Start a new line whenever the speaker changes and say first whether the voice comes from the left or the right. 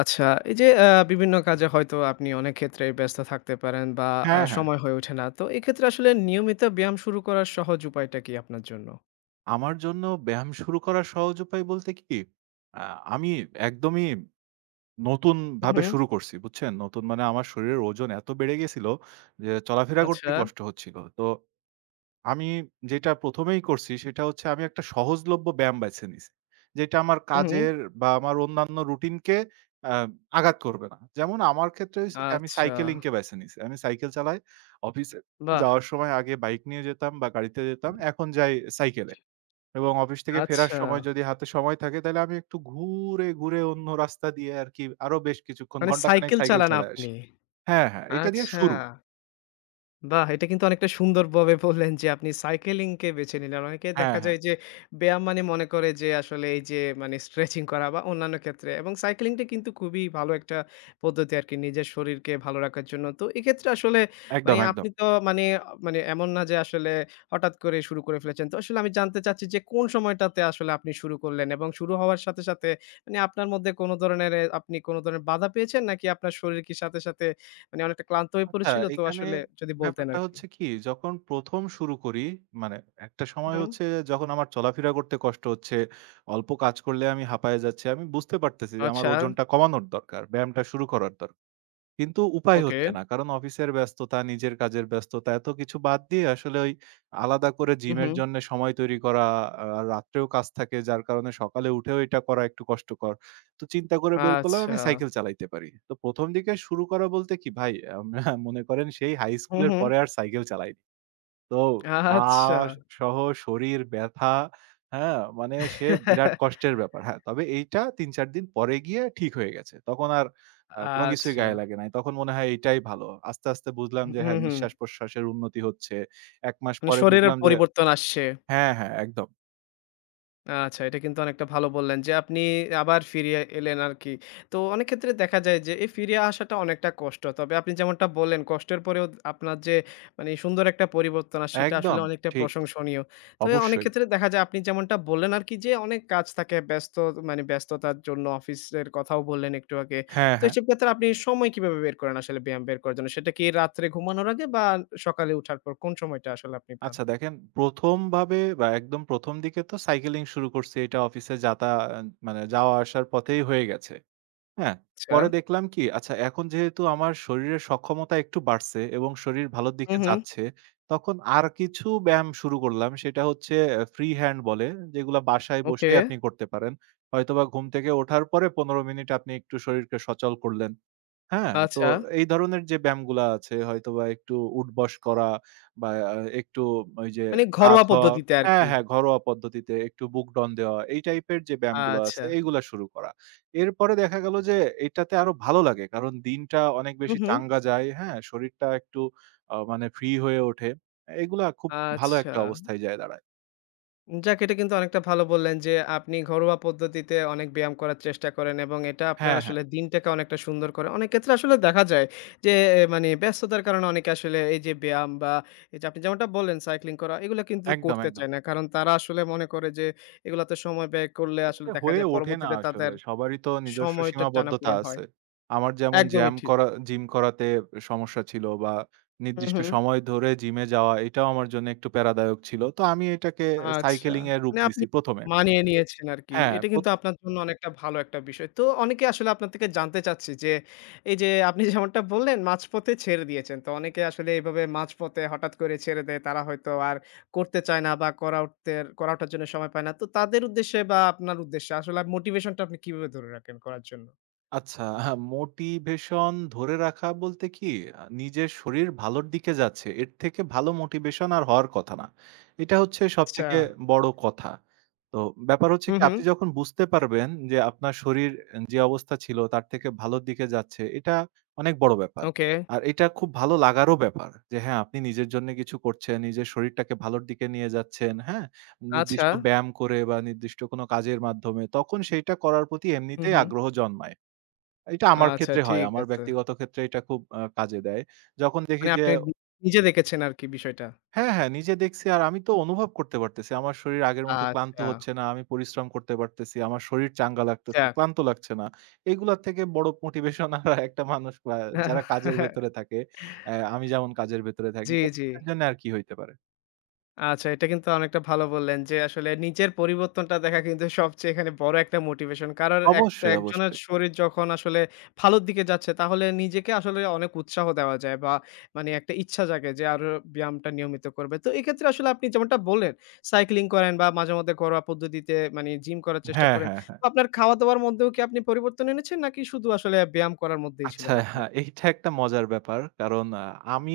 left: আচ্ছা, এই যে বিভিন্ন কাজে হয়তো আপনি অনেক ক্ষেত্রেই ব্যস্ত থাকতে পারেন বা
right: হ্যাঁ, হ্যাঁ।
left: সময় হয়ে ওঠে না। তো এক্ষেত্রে আসলে নিয়মিত ব্যায়াম শুরু করার সহজ উপায়টা কি আপনার জন্য?
right: আমার জন্য ব্যায়াম শুরু করার সহজ উপায় বলতে কি, আ আমি একদমই
left: হু,
right: নতুনভাবে
left: হু।
right: শুরু করছি, বুঝছেন? নতুন মানে আমার শরীরের ওজন এত বেড়ে গেছিল যে চলাফেরা
left: আচ্ছা।
right: করতেই কষ্ট হচ্ছিল। তো আমি যেটা প্রথম এই করছি সেটা হচ্ছে আমি একটা সহজলভ্য ব্যায়াম বেছে নিছি। যেটা আমার
left: হু, হু।
right: কাজের বা আমার অন্যান্য রুটিনকে আ আঘাত করবে না। যেমন আমার ক্ষেত্রে হইছে কি আমি
left: আচ্ছা।
right: সাইকেলিংকে বেছে নিছি। আমি সাইকেল চালাই। অফিসে
left: বাহ!
right: যাওয়ার সময় আগে বাইক নিয়ে যেতাম বা গাড়িতে যেতাম। এখন যাই সাইকেলে। এবং অফিস থেকে ফেরার
left: আচ্ছা।
right: সময় যদি হাতে সময় থাকে তাহলে আমি একটু ঘুরে, ঘুরে অন্য রাস্তা দিয়ে আরকি আরো বেশ কিছুক্ষণ
left: মানে
right: ঘন্টাখানেক
left: সাইকেল
right: সাইকেল
left: চালান
right: চালায়
left: আপনি।
right: আসি। হ্যাঁ, হ্যাঁ, এটা দিয়ে
left: আচ্ছা।
right: শুরু।
left: বাহ! এটা কিন্তু অনেকটা সুন্দরভাবে বললেন যে আপনি সাইকেলিংকে বেছে নিলেন। অনেকে
right: হ্যাঁ,
left: দেখা
right: হ্যাঁ,
left: যায় যে ব্যায়াম মানে মনে করে যে আসলে এই যে মানে স্ট্রেচিং করা বা অন্যান্য ক্ষেত্রে এবং সাইকেলিংটা কিন্তু খুবই ভালো একটা পদ্ধতি আরকি নিজের শরীরকে ভালো রাখার জন্য। তো এক্ষেত্রে আসলে মানে
right: একদম,
left: আপনি
right: একদম।
left: তো মানে, মানে এমন না যে আসলে হঠাৎ করে শুরু করে ফেলেছেন। তো আসলে আমি জানতে চাচ্ছি যে কোন সময়টাতে আসলে আপনি শুরু করলেন এবং শুরু হওয়ার সাথে, সাথে মানে আপনার মধ্যে কোন ধরনের আপনি কোন ধরনের বাধা পেয়েছেন নাকি আপনার শরীর কি সাথে, সাথে মানে অনেকটা ক্লান্ত হয়ে
right: আচ্ছা
left: পড়েছিল তো
right: এখানে
left: আসলে যদি বলতেন
right: ব্যাপারটা
left: আরকি।
right: হচ্ছে কি যখন প্রথম শুরু করি মানে একটা সময়
left: হুম।
right: হচ্ছে যখন আমার চলাফেরা করতে কষ্ট হচ্ছে, অল্প কাজ করলে আমি হাঁপায়ে যাচ্ছি। আমি বুঝতে পারতেছি যে আমার
left: আচ্ছা,
right: ওজনটা কমানোর দরকার। ব্যায়ামটা শুরু করার দরকার। কিন্তু উপায়
left: ওকে।
right: হচ্ছে না। কারণ অফিসের ব্যস্ততা, নিজের কাজের ব্যস্ততা এত কিছু বাদ দিয়ে আসলে ওই আলাদা করে
left: হু,
right: জিমের
left: হুম।
right: জন্য সময় তৈরি করা, আ রাত্রেও কাজ থাকে যার কারণে সকালে উঠেও এটা করা একটু কষ্টকর। তো চিন্তা করে বের করলাম
left: আচ্ছা।
right: আমি সাইকেল চালাইতে পারি। তো প্রথম দিকে শুরু করা বলতে কি ভাই আম মনে করেন সেই হাই
left: হু,
right: স্কুলের
left: হুম।
right: পরে আর সাইকেল চালাইনি। তো পা
left: আচ্ছা।
right: সহ শরীর ব্যথা, হ্যাঁ? মানে সে বিরাট কষ্টের ব্যাপার। হ্যাঁ, তবে এইটা ৩-৪ দিন পরে গিয়ে ঠিক হয়ে গেছে। তখন আর কোনো কিছুই
left: আচ্ছা।
right: গায়ে লাগে নাই। তখন মনে হয় এইটাই ভালো। আস্তে, আস্তে বুঝলাম যে
left: হু,
right: হ্যাঁ,
left: হুম।
right: নিঃশ্বাস-প্রশ্বাসের উন্নতি হচ্ছে। ১ মাস
left: মানে
right: পরে
left: শরীরের
right: বুঝলাম যে
left: পরিবর্তন আসছে।
right: হ্যাঁ, হ্যাঁ, একদম,
left: আচ্ছা, এটা কিন্তু অনেকটা ভালো বললেন যে আপনি আবার ফিরিয়ে এলেন আরকি। তো অনেক ক্ষেত্রে দেখা যায় যে এই ফিরে আসাটা অনেকটা কষ্ট। তবে আপনি যেমনটা বললেন কষ্টের পরেও আপনার যে মানে সুন্দর একটা পরিবর্তন আর সেটা আসলে
right: একদম
left: অনেকটা
right: ঠিক।
left: প্রশংসনীয়। তো অনেক
right: অবশ্যই।
left: ক্ষেত্রে দেখা যায় আপনি যেমনটা বললেন আরকি যে অনেক কাজ থাকে ব্যস্ত মানে ব্যস্ততার জন্য অফিসের কথাও বললেন একটু আগে।
right: হ্যাঁ,
left: তো
right: হ্যাঁ।
left: এসব ক্ষেত্রে আপনি সময় কিভাবে বের করেন আসলে ব্যায়াম বের করার জন্য? সেটা কি রাত্রে ঘুমানোর আগে বা সকালে উঠার পর কোন সময়টা আসলে আপনি পান?
right: আচ্ছা দেখেন প্রথম ভাবে বা একদম প্রথম দিকে তো সাইকেলিং শুরু করছি। এটা অফিসে মানে যাওয়া আসার পথেই হয়ে গেছে। হ্যাঁ,
left: আচ্ছা।
right: পরে দেখলাম কি আচ্ছা এখন যেহেতু আমার শরীরের সক্ষমতা একটু বাড়ছে এবং শরীর ভালোর
left: হু,
right: দিকে
left: হু।
right: যাচ্ছে, তখন আর কিছু ব্যায়াম শুরু করলাম। সেটা হচ্ছে ফ্রি হ্যান্ড বলে, যেগুলা বাসায়
left: ওকে।
right: বসেই আপনি করতে পারেন। হয়তোবা ঘুম থেকে ওঠার পরে ১৫ মিনিট আপনি একটু শরীরকে সচল করলেন। হ্যাঁ, তো
left: আচ্ছা।
right: এই ধরনের যে ব্যায়ামগুলা আছে হয়তোবা একটু উঠবস করা বা একটু ওই যে
left: মানে
right: কাত
left: ঘরোয়া
right: হওয়া
left: পদ্ধতিতে
right: হ্যাঁ,
left: আরকি।
right: হ্যাঁ, ঘরোয়া পদ্ধতিতে একটু বুক ডন দেওয়া এই টাইপের যে ব্যায়ামগুলো
left: আচ্ছা।
right: আছে এইগুলা শুরু করা। এরপরে দেখা গেল যে এটাতে আরো ভালো লাগে। কারণ দিনটা অনেক
left: হু,
right: বেশি
left: হু।
right: চাঙ্গা যায়, হ্যাঁ? শরীরটা একটু মানে ফ্রি হয়ে ওঠে। এগুলা খুব ভালো
left: আচ্ছা।
right: একটা অবস্থায় যায় দাঁড়ায়।
left: যাক এটা কিন্তু অনেকটা ভালো বললেন যে, আপনি ঘরোয়া পদ্ধতিতে অনেক ব্যায়াম করার চেষ্টা করেন এবং এটা আপনার
right: হ্যাঁ, হ্যাঁ,
left: আসলে দিনটাকে অনেকটা সুন্দর করে। অনেক ক্ষেত্রে আসলে দেখা যায় যে, এ মানে ব্যস্ততার কারণে অনেকে আসলে এই যে ব্যায়াম বা এই যে আপনি যেমনটা বললেন সাইক্লিং করা, এগুলা কিন্তু
right: একদম,
left: করতে
right: একদম।
left: চায় না। কারণ তারা আসলে মনে করে যে, এগুলাতে সময় ব্যয় করলে আসলে
right: ক্ষেত্রে
left: দেখা
right: হয়ে
left: যায়
right: ওঠে না
left: পরবর্তীতে তাদের
right: আসলে। সবারই তো নিজস্ব
left: সময়টা
right: সীমাবদ্ধতা
left: টানাপূরণ হয়।
right: আছে। আমার যেমন
left: একদমই
right: জ্যাম
left: ঠিক।
right: করা জিম করাতে সমস্যা ছিল বা
left: হু,
right: নির্দিষ্ট
left: হু।
right: সময় ধরে জিমে যাওয়া এটাও আমার জন্য একটু প্যারাদায়ক ছিল। তো আমি এটাকে
left: আচ্ছা।
right: সাইকেলিং এর রূপ
left: মানে আপনি
right: দিছি প্রথমে।
left: মানিয়ে নিয়েছেন আরকি।
right: হ্যাঁ,
left: এটা কিন্তু
right: প্রথম
left: আপনার জন্য অনেকটা ভালো একটা বিষয়। তো অনেকে আসলে আপনার থেকে জানতে চাচ্ছে যে, এই যে আপনি যেমনটা বললেন মাঝপথে ছেড়ে দিয়েছেন। তো অনেকে আসলে এভাবে মাঝপথে হঠাৎ করে ছেড়ে দেয়। তারা হয়তো আর করতে চায় না বা করা ওঠার জন্য সময় পায় না। তো তাদের উদ্দেশ্যে বা আপনার উদ্দেশ্যে আসলে মোটিভেশনটা আপনি কিভাবে ধরে রাখেন করার জন্য?
right: আচ্ছা, মোটিভেশন ধরে রাখা বলতে কি নিজের শরীর ভালোর দিকে যাচ্ছে। এর থেকে ভালো মোটিভেশন আর হওয়ার কথা না। এটা হচ্ছে
left: আচ্ছা।
right: সবথেকে বড় কথা। তো ব্যাপার হচ্ছে
left: হু,
right: কি
left: হু।
right: আপনি যখন বুঝতে পারবেন যে আপনার শরীর যে অবস্থা ছিল তার থেকে ভালোর দিকে যাচ্ছে এটা অনেক বড় ব্যাপার।
left: ওকে।
right: আর এটা খুব ভালো লাগারও ব্যাপার যে হ্যাঁ, আপনি নিজের জন্য কিছু করছেন, নিজের শরীরটাকে ভালোর দিকে নিয়ে যাচ্ছেন, হ্যাঁ?
left: আচ্ছা।
right: নির্দিষ্ট ব্যায়াম করে বা নির্দিষ্ট কোনো কাজের মাধ্যমে তখন সেইটা করার প্রতি
left: হু,
right: এমনিতেই
left: হু।
right: আগ্রহ জন্মায়। এটা আমার
left: আচ্ছা
right: ক্ষেত্রে হয়।
left: ঠিক
right: আমার
left: আছে।
right: ব্যক্তিগত ক্ষেত্রে এটা খুব কাজে দেয়। যখন দেখি
left: মানে
right: যে
left: আপনি নিজে দেখেছেন আরকি বিষয়টা।
right: হ্যাঁ, হ্যাঁ, নিজে দেখছি আর আমি তো অনুভব করতে পারতেছি। আমার শরীর আগের মতো ক্লান্ত
left: আচ্ছা।
right: হচ্ছে না। আমি পরিশ্রম করতে পারতেছি। আমার শরীর চাঙ্গা লাগতেছে,
left: যাক।
right: ক্লান্ত লাগছে না। এগুলার থেকে বড় মোটিভেশন আর একটা মানুষ যারা কাজের ভেতরে থাকে, আমি যেমন কাজের ভেতরে থাকি।
left: জি,
right: তো
left: জি।
right: এর জন্য আর কি হইতে পারে?
left: আচ্ছা এটা কিন্তু অনেকটা ভালো বললেন যে আসলে নিজের পরিবর্তনটা দেখা কিন্তু সবচেয়ে এখানে বড় একটা মোটিভেশন। কারণ একটা
right: অবশ্যই,
left: একজনের
right: অবশ্যই।
left: শরীর যখন আসলে ভালোর দিকে যাচ্ছে তাহলে নিজেকে আসলে অনেক উৎসাহ দেওয়া যায় বা মানে একটা ইচ্ছা জাগে যে আরো ব্যায়ামটা নিয়মিত করবে। তো এক্ষেত্রে আসলে আপনি যেমনটা বললেন সাইক্লিং করেন বা মাঝেমধ্যে ঘরোয়া পদ্ধতিতে মানে জিম করার চেষ্টা
right: হ্যাঁ,
left: করেন।
right: হ্যাঁ, হ্যাঁ।
left: তো আপনার খাওয়া-দাওয়ার মধ্যেও কি আপনি পরিবর্তন এনেছেন নাকি শুধু আসলে ব্যায়াম করার মধ্যেই
right: আচ্ছা,
left: ছিলেন আপনি?
right: হ্যাঁ, এইটা একটা মজার ব্যাপার। কারণ আমি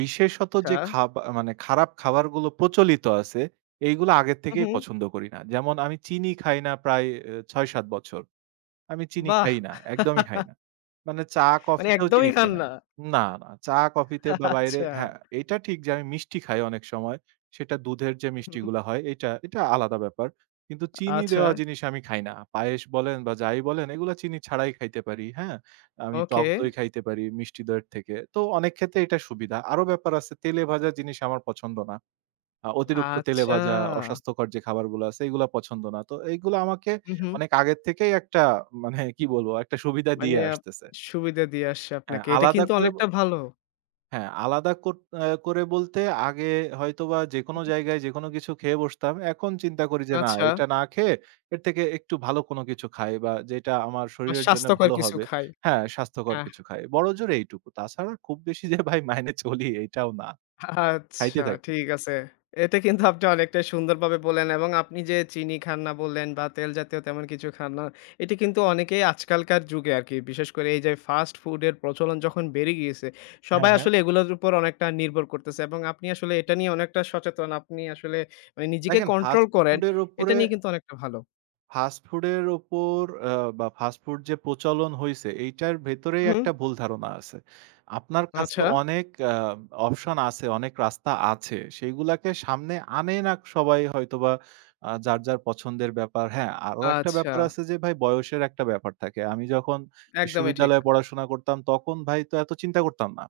right: বিশেষত যে
left: আচ্ছা।
right: মানে খারাপ খাবারগুলো প্রচলিত আছে, এইগুলো আগের
left: হু,
right: থেকেই
left: হু।
right: পছন্দ করি না। যেমন আমি চিনি খাই না প্রায় ৬-৭ বছর। আমি চিনি
left: বাহ!
right: খাই না। একদমই খাই না। মানে চা
left: মানে
right: কফিতেও চিনি
left: একদমই
right: খাই
left: খান
right: না।
left: না।
right: না, না। চা কফিতে বা বাইরে
left: আচ্ছা।
right: হ্যাঁ, এটা ঠিক যে আমি মিষ্টি খাই অনেক সময়। সেটা দুধের যে
left: হুম।
right: মিষ্টিগুলা হয় এটা আলাদা ব্যাপার। কিন্তু চিনি
left: আচ্ছা,
right: দেওয়া জিনিস আমি খাই না। পায়েস বলেন বা যাই বলেন এগুলা চিনি ছাড়াই খাইতে পারি, হ্যাঁ? আমি
left: ওকে।
right: টক দই খাইতে পারি মিষ্টি দইয়ের থেকে। তো অনেক ক্ষেত্রে এটা সুবিধা। আরো ব্যাপার আছে তেলে ভাজা জিনিস আমার পছন্দ না। অতিরিক্ত তেলে
left: আচ্ছা।
right: ভাজা, অস্বাস্থ্যকর যে খাবারগুলো আছে এগুলা পছন্দ না। তো এইগুলো আমাকে
left: হু, হুম।
right: অনেক আগের থেকেই একটা মানে কি বলবো একটা সুবিধা
left: মানে
right: দিয়ে আসতেছে।
left: সুবিধা দিয়ে আসছে
right: হ্যাঁ,
left: আপনাকে। এটা
right: আলাদা
left: কিন্তু
right: করে ব
left: অনেকটা ভালো।
right: হ্যাঁ, আলাদা কর আ করে বলতে আগে হয়তোবা যেকোনো জায়গায় যেকোনো কিছু খেয়ে বসতাম। এখন চিন্তা করি যে না
left: আচ্ছা,
right: এটা না খেয়ে এর থেকে একটু ভালো কোনো কিছু খাই বা যেটা আমার
left: বা
right: শরীরের জন্য
left: স্বাস্থ্যকর
right: ভালো
left: কিছু
right: হবে।
left: খাই।
right: হ্যাঁ, স্বাস্থ্যকর
left: হ্যাঁ।
right: কিছু খাই। বড়জোর এইটুকু। তাছাড়া খুব বেশি যে ভাই মাইনে চলি এইটাও না।
left: আচ্ছা
right: খাইতে থাকি।
left: ঠিক আছে। এটা কিন্তু আপনি অনেকটাই সুন্দরভাবে বললেন এবং আপনি যে চিনি খান না বললেন বা তেল জাতীয় তেমন কিছু খান না, এটি কিন্তু অনেকেই আজকালকার যুগে আরকি বিশেষ করে এই যে ফাস্ট ফুডের প্রচলন যখন বেড়ে গিয়েছে, সবাই
right: হ্যাঁ, হ্যাঁ।
left: আসলে এগুলোর উপর অনেকটা নির্ভর করতেছে এবং আপনি আসলে এটা নিয়ে অনেকটা সচেতন। আপনি আসলে মানে নিজেকে
right: দেখেন
left: কন্ট্রোল করেন, এটা নিয়ে কিন্তু অনেকটা ভালো।
right: ফাস্ট ফুডের ওপর আ বা ফাস্ট ফুড যে প্রচলন হইছে, এইটার ভেতরেই
left: হুম,
right: একটা ভুল ধারণা আছে। আপনার কাছে
left: আচ্ছা,
right: অনেক অপশন আছে, অনেক রাস্তা আছে। সেইগুলাকে সামনে আনে না সবাই হয়তোবা যার, যার পছন্দের ব্যাপার। হ্যাঁ, আরো একটা
left: আচ্ছা।
right: ব্যাপার আছে যে ভাই বয়সের একটা ব্যাপার থাকে। আমি যখন
left: একদমই ঠিক।
right: বিশ্ববিদ্যালয়ে পড়াশোনা করতাম তখন ভাই তো এত চিন্তা করতাম না।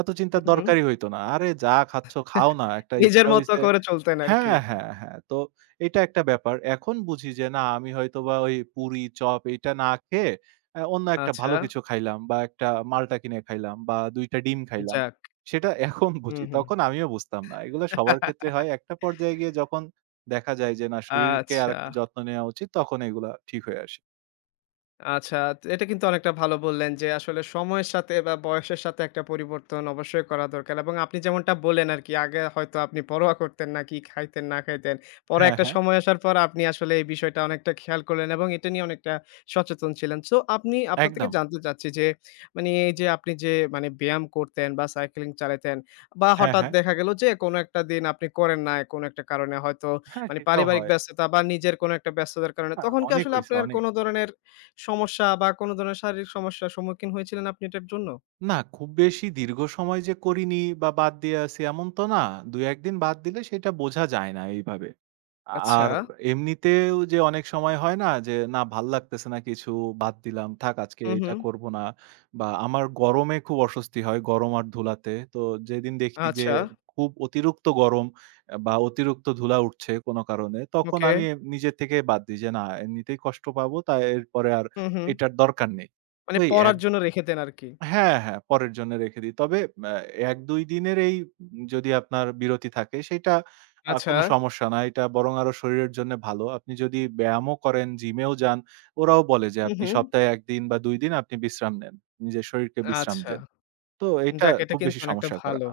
right: এত চিন্তার
left: হুম, হুম।
right: দরকারই হইতো না। আরে যা খাচ্ছ খাও না। একটা
left: নিজের
right: ইচ্ছা
left: মতো
right: হইছে
left: করে চলতেন আরকি।
right: হ্যাঁ, হ্যাঁ, হ্যাঁ। তো এটা একটা ব্যাপার। এখন বুঝি যে না আমি হয়তোবা ওই পুরি, চপ এইটা না খেয়ে অন্য একটা
left: আচ্ছা,
right: ভালো কিছু খাইলাম বা একটা মাল্টা কিনে খাইলাম বা ২ টা ডিম খাইলাম।
left: যাক।
right: সেটা এখন
left: হুম,
right: বুঝি।
left: হুম।
right: তখন আমিও বুঝতাম না। এগুলা সবার ক্ষেত্রে হয়। একটা পর্যায়ে গিয়ে যখন দেখা যায় যে না শরীরকে
left: আচ্ছা।
right: আরেকটা যত্ন নেওয়া উচিত তখন এগুলা ঠিক হয়ে আসে।
left: আচ্ছা, তো এটা কিন্তু অনেকটা ভালো বললেন যে আসলে সময়ের সাথে বা বয়সের সাথে একটা পরিবর্তন অবশ্যই করা দরকার এবং আপনি যেমনটা বললেন আরকি আগে হয়তো আপনি পরোয়া করতেন না, কি খাইতেন না খাইতেন। পরে
right: হ্যাঁ,
left: একটা
right: হ্যাঁ।
left: সময় আসার পর আপনি আসলে এই বিষয়টা অনেকটা খেয়াল করলেন এবং এটা নিয়ে অনেকটা সচেতন ছিলেন। সো আপনি আপনার থেকে
right: একদম।
left: জানতে চাচ্ছি যে মানে এই যে আপনি যে মানে ব্যায়াম করতেন বা সাইক্লিং চালাতেন বা
right: হ্যাঁ,
left: হঠাৎ
right: হ্যাঁ।
left: দেখা গেল যে কোনো একটা দিন আপনি করেন নাই কোনো একটা কারণে হয়তো
right: হ্যাঁ,
left: মানে
right: সেটাও
left: পারিবারিক
right: হয়।
left: ব্যস্ততা বা নিজের কোনো একটা ব্যস্ততার কারণে
right: হ্যাঁ,
left: তখন কি
right: অনেক
left: আসলে
right: হইছে
left: আপনার
right: অনেক।
left: কোনো ধরনের সমস্যা বা কোনো ধরনের শারীরিক সমস্যার সম্মুখীন হয়েছিলেন আপনি এটার জন্য?
right: না, খুব বেশি দীর্ঘ সময় যে করিনি বা বাদ দিয়ে আছি এমন তো না। ২-১ দিন বাদ দিলে সেটা বোঝা যায় না এইভাবে।
left: আচ্ছা।
right: আর এমনিতেও যে অনেক সময় হয় না যে, না ভাল লাগতেছে না কিছু, বাদ দিলাম। থাক আজকে
left: হুম,
right: এটা
left: হুম।
right: করব না। বা আমার গরমে খুব অস্বস্তি হয়, গরম আর ধুলাতে। তো যেদিন দেখি যে
left: আচ্ছা,
right: খুব অতিরিক্ত গরম বা অতিরিক্ত ধুলা উঠছে কোনো কারণে, তখন
left: ওকে।
right: আমি নিজের থেকেই বাদ দিই যে, না এমনিতেই কষ্ট পাবো তাই এরপরে আর
left: হুম, হুম।
right: এটার দরকার নেই। তো
left: মানে
right: এই
left: পড়ার
right: এক
left: জন্য রেখে দেন আরকি।
right: হ্যাঁ, হ্যাঁ, পরের জন্য রেখে দিই। তবে আ ১-২ দিনের এই যদি আপনার বিরতি থাকে সেইটা
left: আচ্ছা।
right: কোনো সমস্যা না। এটা বরং আরো শরীরের জন্য ভালো। আপনি যদি ব্যায়ামও করেন, জিমেও যান, ওরাও বলে যে
left: হুম,
right: আপনি
left: হুম।
right: সপ্তাহে ১ দিন বা ২ দিন আপনি বিশ্রাম নেন। নিজের শরীরকে বিশ্রাম
left: আচ্ছা।
right: দেন। তো এটা
left: যাক এটা
right: খুব
left: কিন্তু
right: বেশি
left: অনেকটা
right: সমস্যা করে
left: ভালো।
right: না।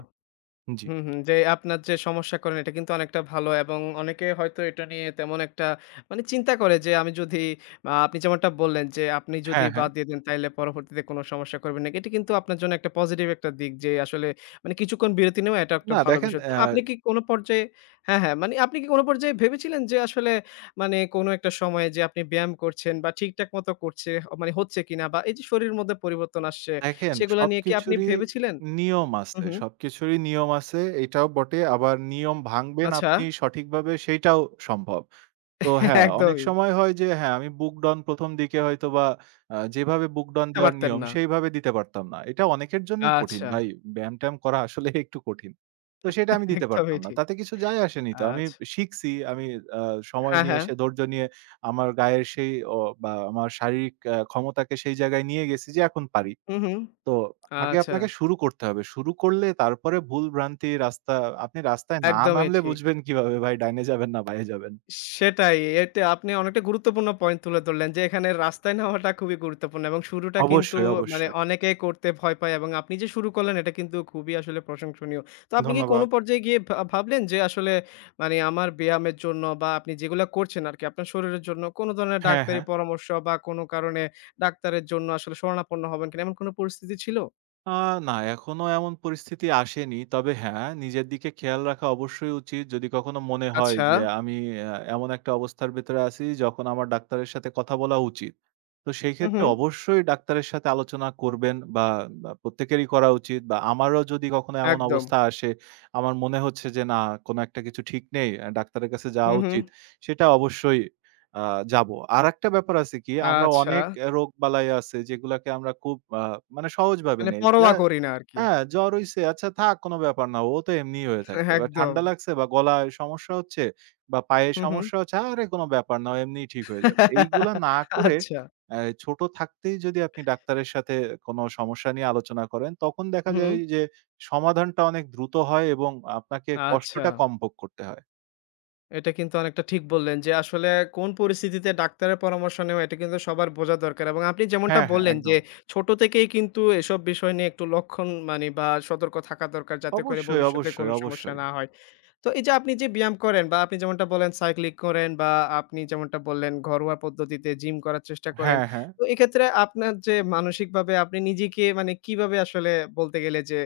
right: জি।
left: হুম, হুম। যে আপনার যে সমস্যা করেন এটা কিন্তু অনেকটা ভালো এবং অনেকে হয়তো এটা নিয়ে তেমন একটা মানে চিন্তা করে যে আমি যদি আপনি যেমনটা বললেন যে আপনি যদি
right: হ্যাঁ, হ্যাঁ।
left: বাদ দিয়ে দেন তাইলে পরবর্তীতে কোনো সমস্যা করবেন না। এটা কিন্তু আপনার জন্য একটা পজিটিভ একটা দিক যে আসলে মানে কিছুক্ষণ বিরতি নেওয়া এটা একটা
right: না
left: ভালো
right: দেখেন
left: বিষয়। তো
right: অ্যা
left: আপনি কি কোনো পর্যায়ে হ্যাঁ, হ্যাঁ, মানে আপনি কি কোনো পর্যায়ে ভেবেছিলেন যে আসলে মানে কোনো একটা সময়ে যে আপনি ব্যায়াম করছেন বা ঠিকঠাক মতো করছে মানে হচ্ছে কিনা বা এই যে শরীরের মধ্যে পরিবর্তন আসছে
right: দেখেন
left: সেগুলা নিয়ে কি আপনি
right: সবকিছুরই
left: ভেবেছিলেন?
right: নিয়ম
left: হুম,
right: আছে।
left: হুম।
right: সবকিছুরই নিয়ম আছে এটাও বটে। আবার নিয়ম ভাঙবেন
left: আচ্ছা।
right: আপনি সঠিকভাবে সেইটাও সম্ভব। তো হ্যাঁ, অনেক
left: একদমই।
right: সময় হয় যে হ্যাঁ, আমি বুক ডন প্রথম দিকে হয়তোবা যেভাবে বুক ডন
left: করতে
right: দেওয়ার
left: পারতেন
right: নিয়ম
left: না।
right: সেইভাবে দিতে পারতাম না। এটা অনেকের জন্যই কঠিন
left: আচ্ছা।
right: ভাই। ব্যায়াম-ট্যায়াম করা আসলে একটু কঠিন। তো সেটা আমি দিতে
left: একদমই
right: পারতাম না।
left: ঠিক।
right: তাতে কিছু যায় আসেনি তো। আমি
left: আচ্ছা।
right: শিখছি। আমি আ সময়
left: হ্যাঁ,
right: নিয়ে
left: হ্যাঁ।
right: এসে ধৈর্য নিয়ে আমার গায়ের সেই অ বা আমার শারীরিক ক্ষমতাকে সেই জায়গায় নিয়ে গেছি যে এখন পারি।
left: হু, হু।
right: তো আগে
left: আচ্ছা।
right: আপনাকে শুরু করতে হবে। শুরু করলে তারপরে ভুল ভ্রান্তি রাস্তা আপনি রাস্তায় না
left: একদমই
right: নামলে
left: ঠিক।
right: বুঝবেন কিভাবে ভাই ডাইনে যাবেন না বাঁয়ে যাবেন?
left: সেটাই। এতে আপনি অনেকটা গুরুত্বপূর্ণ পয়েন্ট তুলে ধরলেন যে, এখানে রাস্তায় নেওয়াটা খুবই গুরুত্বপূর্ণ এবং শুরুটা কিন্তু
right: অবশ্যই,
left: মানে
right: অবশ্যই।
left: অনেকেই করতে ভয় পায় এবং আপনি যে শুরু করলেন এটা কিন্তু খুবই আসলে প্রশংসনীয়। তো আপনি কি কোনো
right: ধন্যবাদ।
left: পর্যায়ে গিয়ে ভাবলেন যে আসলে মানে আমার ব্যায়ামের জন্য বা আপনি যেগুলা করছেন আরকি আপনার শরীরের জন্য কোনো ধরনের
right: হ্যাঁ,
left: ডাক্তারি
right: হ্যাঁ।
left: পরামর্শ বা কোনো কারণে ডাক্তারের জন্য আসলে শরণাপন্ন হবেন কিনা এমন কোনো পরিস্থিতি ছিল?
right: আ না এখনো এমন পরিস্থিতি আসেনি। তবে হ্যাঁ, নিজের দিকে খেয়াল রাখা অবশ্যই উচিত। যদি কখনো মনে হয়
left: আচ্ছা।
right: যে আমি এমন একটা অবস্থার ভেতরে আছি যখন আমার ডাক্তারের সাথে কথা বলা উচিত। তো সেই
left: হু, হু।
right: ক্ষেত্রে অবশ্যই ডাক্তারের সাথে আলোচনা করবেন বা বা প্রত্যেকেরই করা উচিত বা আমারও যদি কখনো এমন
left: একদম।
right: অবস্থা আসে, আমার মনে হচ্ছে যে না কোনো একটা কিছু ঠিক নেই, ডাক্তারের কাছে
left: হু,
right: যাওয়া
left: হু।
right: উচিত। সেটা অবশ্যই আ যাবো। আরেকটা ব্যাপার আছে কি আমরা
left: আচ্ছা।
right: অনেক রোগবালাই আছে যেগুলাকে আমরা খুব মানে সহজভাবে
left: মানে
right: নেই। যে
left: পরোয়া করি না আরকি।
right: হ্যাঁ, জ্বর হইছে আচ্ছা থাক কোনো ব্যাপার না। ও তো এমনিই হয়ে থাকে। বা
left: একদম।
right: ঠান্ডা লাগছে বা গলায় সমস্যা হচ্ছে বা পায়ে
left: হু, হু।
right: সমস্যা হচ্ছে, আরে কোনো ব্যাপার না। ও এমনিই ঠিক হয়ে যাবে। এইগুলা না করে
left: আচ্ছা।
right: অ্যা ছোট থাকতেই যদি আপনি ডাক্তারের সাথে কোনো সমস্যা নিয়ে আলোচনা করেন, তখন দেখা
left: হুম।
right: যায় যে সমাধানটা অনেক দ্রুত হয় এবং আপনাকে
left: আচ্ছা।
right: কষ্টটা কম ভোগ করতে হয়।
left: এটা কিন্তু অনেকটা ঠিক বললেন যে আসলে কোন পরিস্থিতিতে ডাক্তারের পরামর্শ নেওয়া এটা কিন্তু সবার বোঝা দরকার এবং আপনি যেমনটা
right: হ্যাঁ, হ্যাঁ
left: বললেন যে
right: একদম।
left: ছোট থেকেই কিন্তু এসব বিষয় নিয়ে একটু লক্ষণ মানে বা সতর্ক থাকা দরকার যাতে করে
right: অবশ্যই,
left: ভবিষ্যতে
right: অবশ্যই,
left: কোনো সমস্যা
right: অবশ্যই।
left: না হয় তো এই যে আপনি যে ব্যায়াম করেন বা আপনি যেমনটা বলেন সাইক্লিং করেন বা আপনি যেমনটা বললেন ঘরোয়া পদ্ধতিতে জিম করার চেষ্টা করেন
right: হ্যাঁ, হ্যাঁ।
left: তো এক্ষেত্রে আপনার যে মানসিকভাবে আপনি নিজেকে মানে কিভাবে আসলে বলতে গেলে যে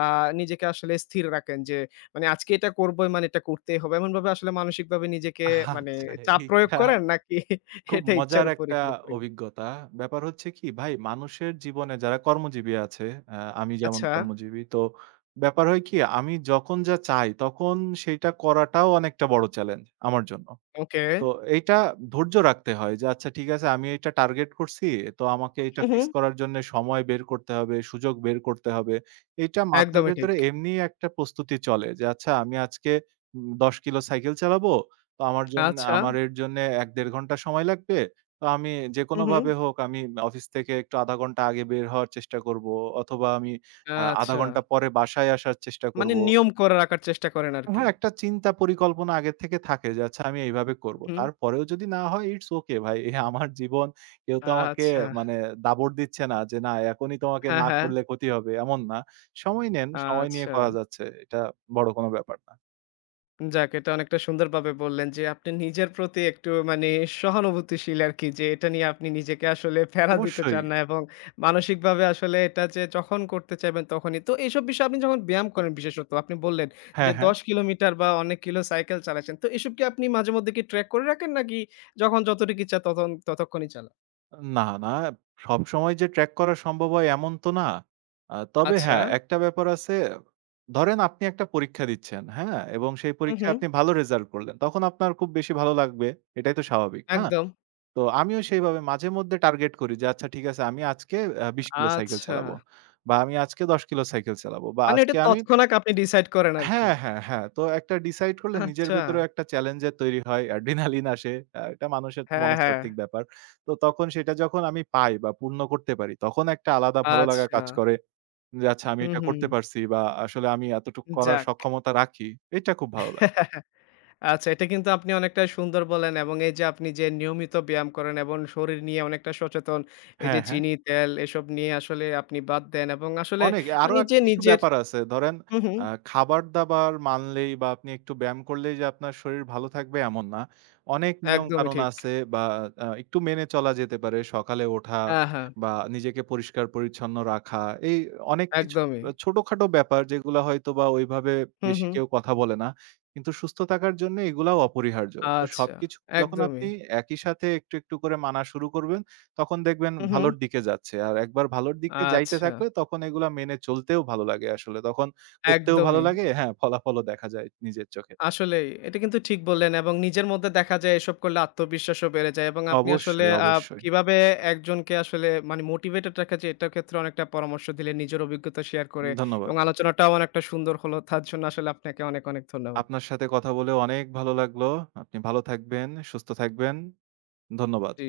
left: আহ নিজেকে আসলে স্থির রাখেন যে মানে আজকে এটা করবই মানে এটা করতেই হবে। এমনভাবে আসলে মানসিকভাবে নিজেকে মানে
right: আচ্ছা,
left: চাপ প্রয়োগ
right: এইটা
left: করেন নাকি
right: খুব
left: এটা ইচ্ছার
right: মজার
left: উপরেই
right: একটা
left: পুরোপুরি?
right: অভিজ্ঞতা। ব্যাপার হচ্ছে কি ভাই মানুষের জীবনে যারা কর্মজীবী আছে, আ আমি যেমন
left: আচ্ছা,
right: কর্মজীবী। তো ব্যাপার হয় কি আমি যখন যা চাই তখন সেইটা করাটাও অনেকটা বড় চ্যালেঞ্জ আমার জন্য।
left: ওকে।
right: তো এইটা ধৈর্য রাখতে হয় যে, আচ্ছা ঠিক আছে আমি এটা টার্গেট করছি। তো আমাকে এটা
left: হু, হু।
right: ফিক্স করার জন্যে সময় বের করতে হবে, সুযোগ বের করতে হবে। এইটা মাথার
left: একদমই ঠিক।
right: ভেতরে এমনিই একটা প্রস্তুতি চলে যে, আচ্ছা আমি আজকে ১০ কিলো সাইকেল চালাবো। তো আমার জন্য
left: আচ্ছা।
right: আমার এর জন্যে ১-১.৫ ঘন্টা সময় লাগবে। তো আমি
left: হু, হু।
right: যেকোনোভাবে হোক আমি অফিস থেকে একটু ০.৫ ঘন্টা আগে বের হওয়ার চেষ্টা করব অথবা আমি ০.৫
left: আচ্ছা।
right: ঘন্টা পরে বাসায় আসার চেষ্টা
left: মানে
right: করব।
left: নিয়ম করে রাখার চেষ্টা করেন আরকি।
right: হ্যাঁ, একটা চিন্তা পরিকল্পনা আগে থেকে থাকে যে আচ্ছা আমি এইভাবে করব।
left: হুম।
right: তারপরেও যদি না হয় ইটস ওকে ভাই। এ আমার জীবন কেউ তো আমাকে
left: আচ্ছা।
right: মানে দাবড় দিচ্ছে না যে না এখনই তোমাকে
left: হ্যাঁ,
right: না
left: হ্যাঁ।
right: করলে ক্ষতি হবে এমন না। সময় নেন, সময় নিয়ে
left: আচ্ছা।
right: করা যাচ্ছে। এটা বড় কোনো ব্যাপার না।
left: যাক, এটা অনেকটা সুন্দরভাবে বললেন যে আপনি নিজের প্রতি একটু মানে সহানুভূতিশীল আরকি যে এটা নিয়ে আপনি নিজেকে আসলে ফেলা দিতে
right: অবশ্যই।
left: চান না এবং মানসিকভাবে আসলে এটা যে যখন করতে চাইবেন তখনই। তো এইসব বিষয়ে আপনি যখন ব্যায়াম করেন বিশেষত আপনি বললেন যে
right: হ্যাঁ, হ্যাঁ।
left: ১০ কিলোমিটার বা অনেক কিলো সাইকেল চালাচ্ছেন। তো এসব কি আপনি মাঝেমধ্যে কি ট্র্যাক করে রাখেন নাকি যখন যতটুকু ইচ্ছা ততক্ষণই চালান?
right: না, না সবসময় যে ট্র্যাক করা সম্ভব হয় এমন তো না। তবে
left: আচ্ছা।
right: হ্যাঁ, একটা ব্যাপার আছে। ধরেন আপনি একটা পরীক্ষা দিচ্ছেন, হ্যাঁ? এবং সেই
left: হু, হু।
right: পরীক্ষায় আপনি ভালো রেজাল্ট করলেন। তখন আপনার খুব বেশি ভালো লাগবে। এটাই তো স্বাভাবিক, না?
left: একদম।
right: তো আমিও সেইভাবে মাঝে মধ্যে টার্গেট করি যে আচ্ছা ঠিক আছে আমি আজকে ২০ কিলো সাইকেল
left: আচ্ছা।
right: চালাবো বা আমি আজকে ১০ কিলো সাইকেল চালাবো বা
left: মানে এটা
right: আজকে আমি
left: তৎক্ষণাৎ আপনি ডিসাইড করেন আরকি।
right: হ্যাঁ, হ্যাঁ, হ্যাঁ। তো একটা ডিসাইড করলে নিজের
left: আচ্ছা।
right: ভেতরেও একটা চ্যালেঞ্জের তৈরি হয়। অ্যাড্রিনালিন আসে। এটা মানুষের তো
left: হ্যাঁ, হ্যাঁ।
right: মনস্তাত্ত্বিক ব্যাপার। তো তখন সেটা যখন আমি পাই বা পূর্ণ করতে পারি তখন একটা আলাদা ভালো লাগা
left: আচ্ছা।
right: কাজ করে যে আচ্ছা আমি
left: হু,
right: এটা
left: হু।
right: করতে পারছি বা আসলে আমি এতটুকু করার
left: যাক।
right: সক্ষমতা রাখি। এটা খুব ভালো লাগে।
left: আচ্ছা এটা কিন্তু আপনি অনেকটা সুন্দর বললেন এবং এই যে আপনি যে নিয়মিত ব্যায়াম করেন এবং শরীর নিয়ে অনেকটা সচেতন। এই যে
right: হ্যাঁ, হ্যাঁ।
left: চিনি, তেল এসব নিয়ে আসলে আপনি বাদ দেন এবং আসলে
right: অনেক আরো
left: মানে
right: এক
left: যে
right: কিছু
left: নিজের
right: ব্যাপার আছে। ধরেন
left: হুম, হুম।
right: খাবার-দাবার মানলেই বা আপনি একটু ব্যায়াম করলেই যে আপনার শরীর ভালো থাকবে এমন না। অনেক
left: একদমই
right: নিয়ম-কানুন
left: ঠিক।
right: আছে বা একটু মেনে চলা যেতে পারে। সকালে ওঠা
left: হ্যাঁ, হ্যাঁ।
right: বা নিজেকে পরিষ্কার-পরিচ্ছন্ন রাখা। এই অনেক কিছু
left: একদমই।
right: ছোটখাটো ব্যাপার যেগুলা হয়তোবা ওইভাবে
left: হুম,
right: বেশি
left: হুম।
right: কেউ কথা বলে না। কিন্তু সুস্থ থাকার জন্য এগুলাও অপরিহার্য। তো
left: আচ্ছা।
right: সবকিছু যখন
left: একদমই।
right: আপনি একই সাথে একটু, একটু করে মানা শুরু করবেন তখন দেখবেন
left: হুম, হুম।
right: ভালোর দিকে যাচ্ছে। আর একবার ভালোর দিকে যাইতে
left: আচ্ছা।
right: থাকলে তখন এগুলা মেনে চলতেও ভালো লাগে আসলে। তখন করতেও ভালো
left: একদমই।
right: লাগে হ্যাঁ, ফলাফলও দেখা যায় নিজের চোখে।
left: আসলেই। এটা কিন্তু ঠিক বললেন এবং নিজের মধ্যে দেখা যায় এসব করলে আত্মবিশ্বাসও বেড়ে যায় এবং আপনি আসলে
right: অবশ্যই, অবশ্যই।
left: কিভাবে একজনকে আসলে মানে মোটিভেটেড রাখা যায় এটার ক্ষেত্রে অনেকটা পরামর্শ দিলেন নিজের অভিজ্ঞতা শেয়ার করে এবং
right: ধন্যবাদ।
left: আলোচনাটাও অনেকটা সুন্দর হলো। তার জন্য আসলে আপনাকে অনেক, অনেক ধন্যবাদ।
right: আপনার সাথে কথা বলে অনেক ভালো লাগলো। আপনি ভালো থাকবেন, সুস্থ থাকবেন। ধন্যবাদ।
left: জি।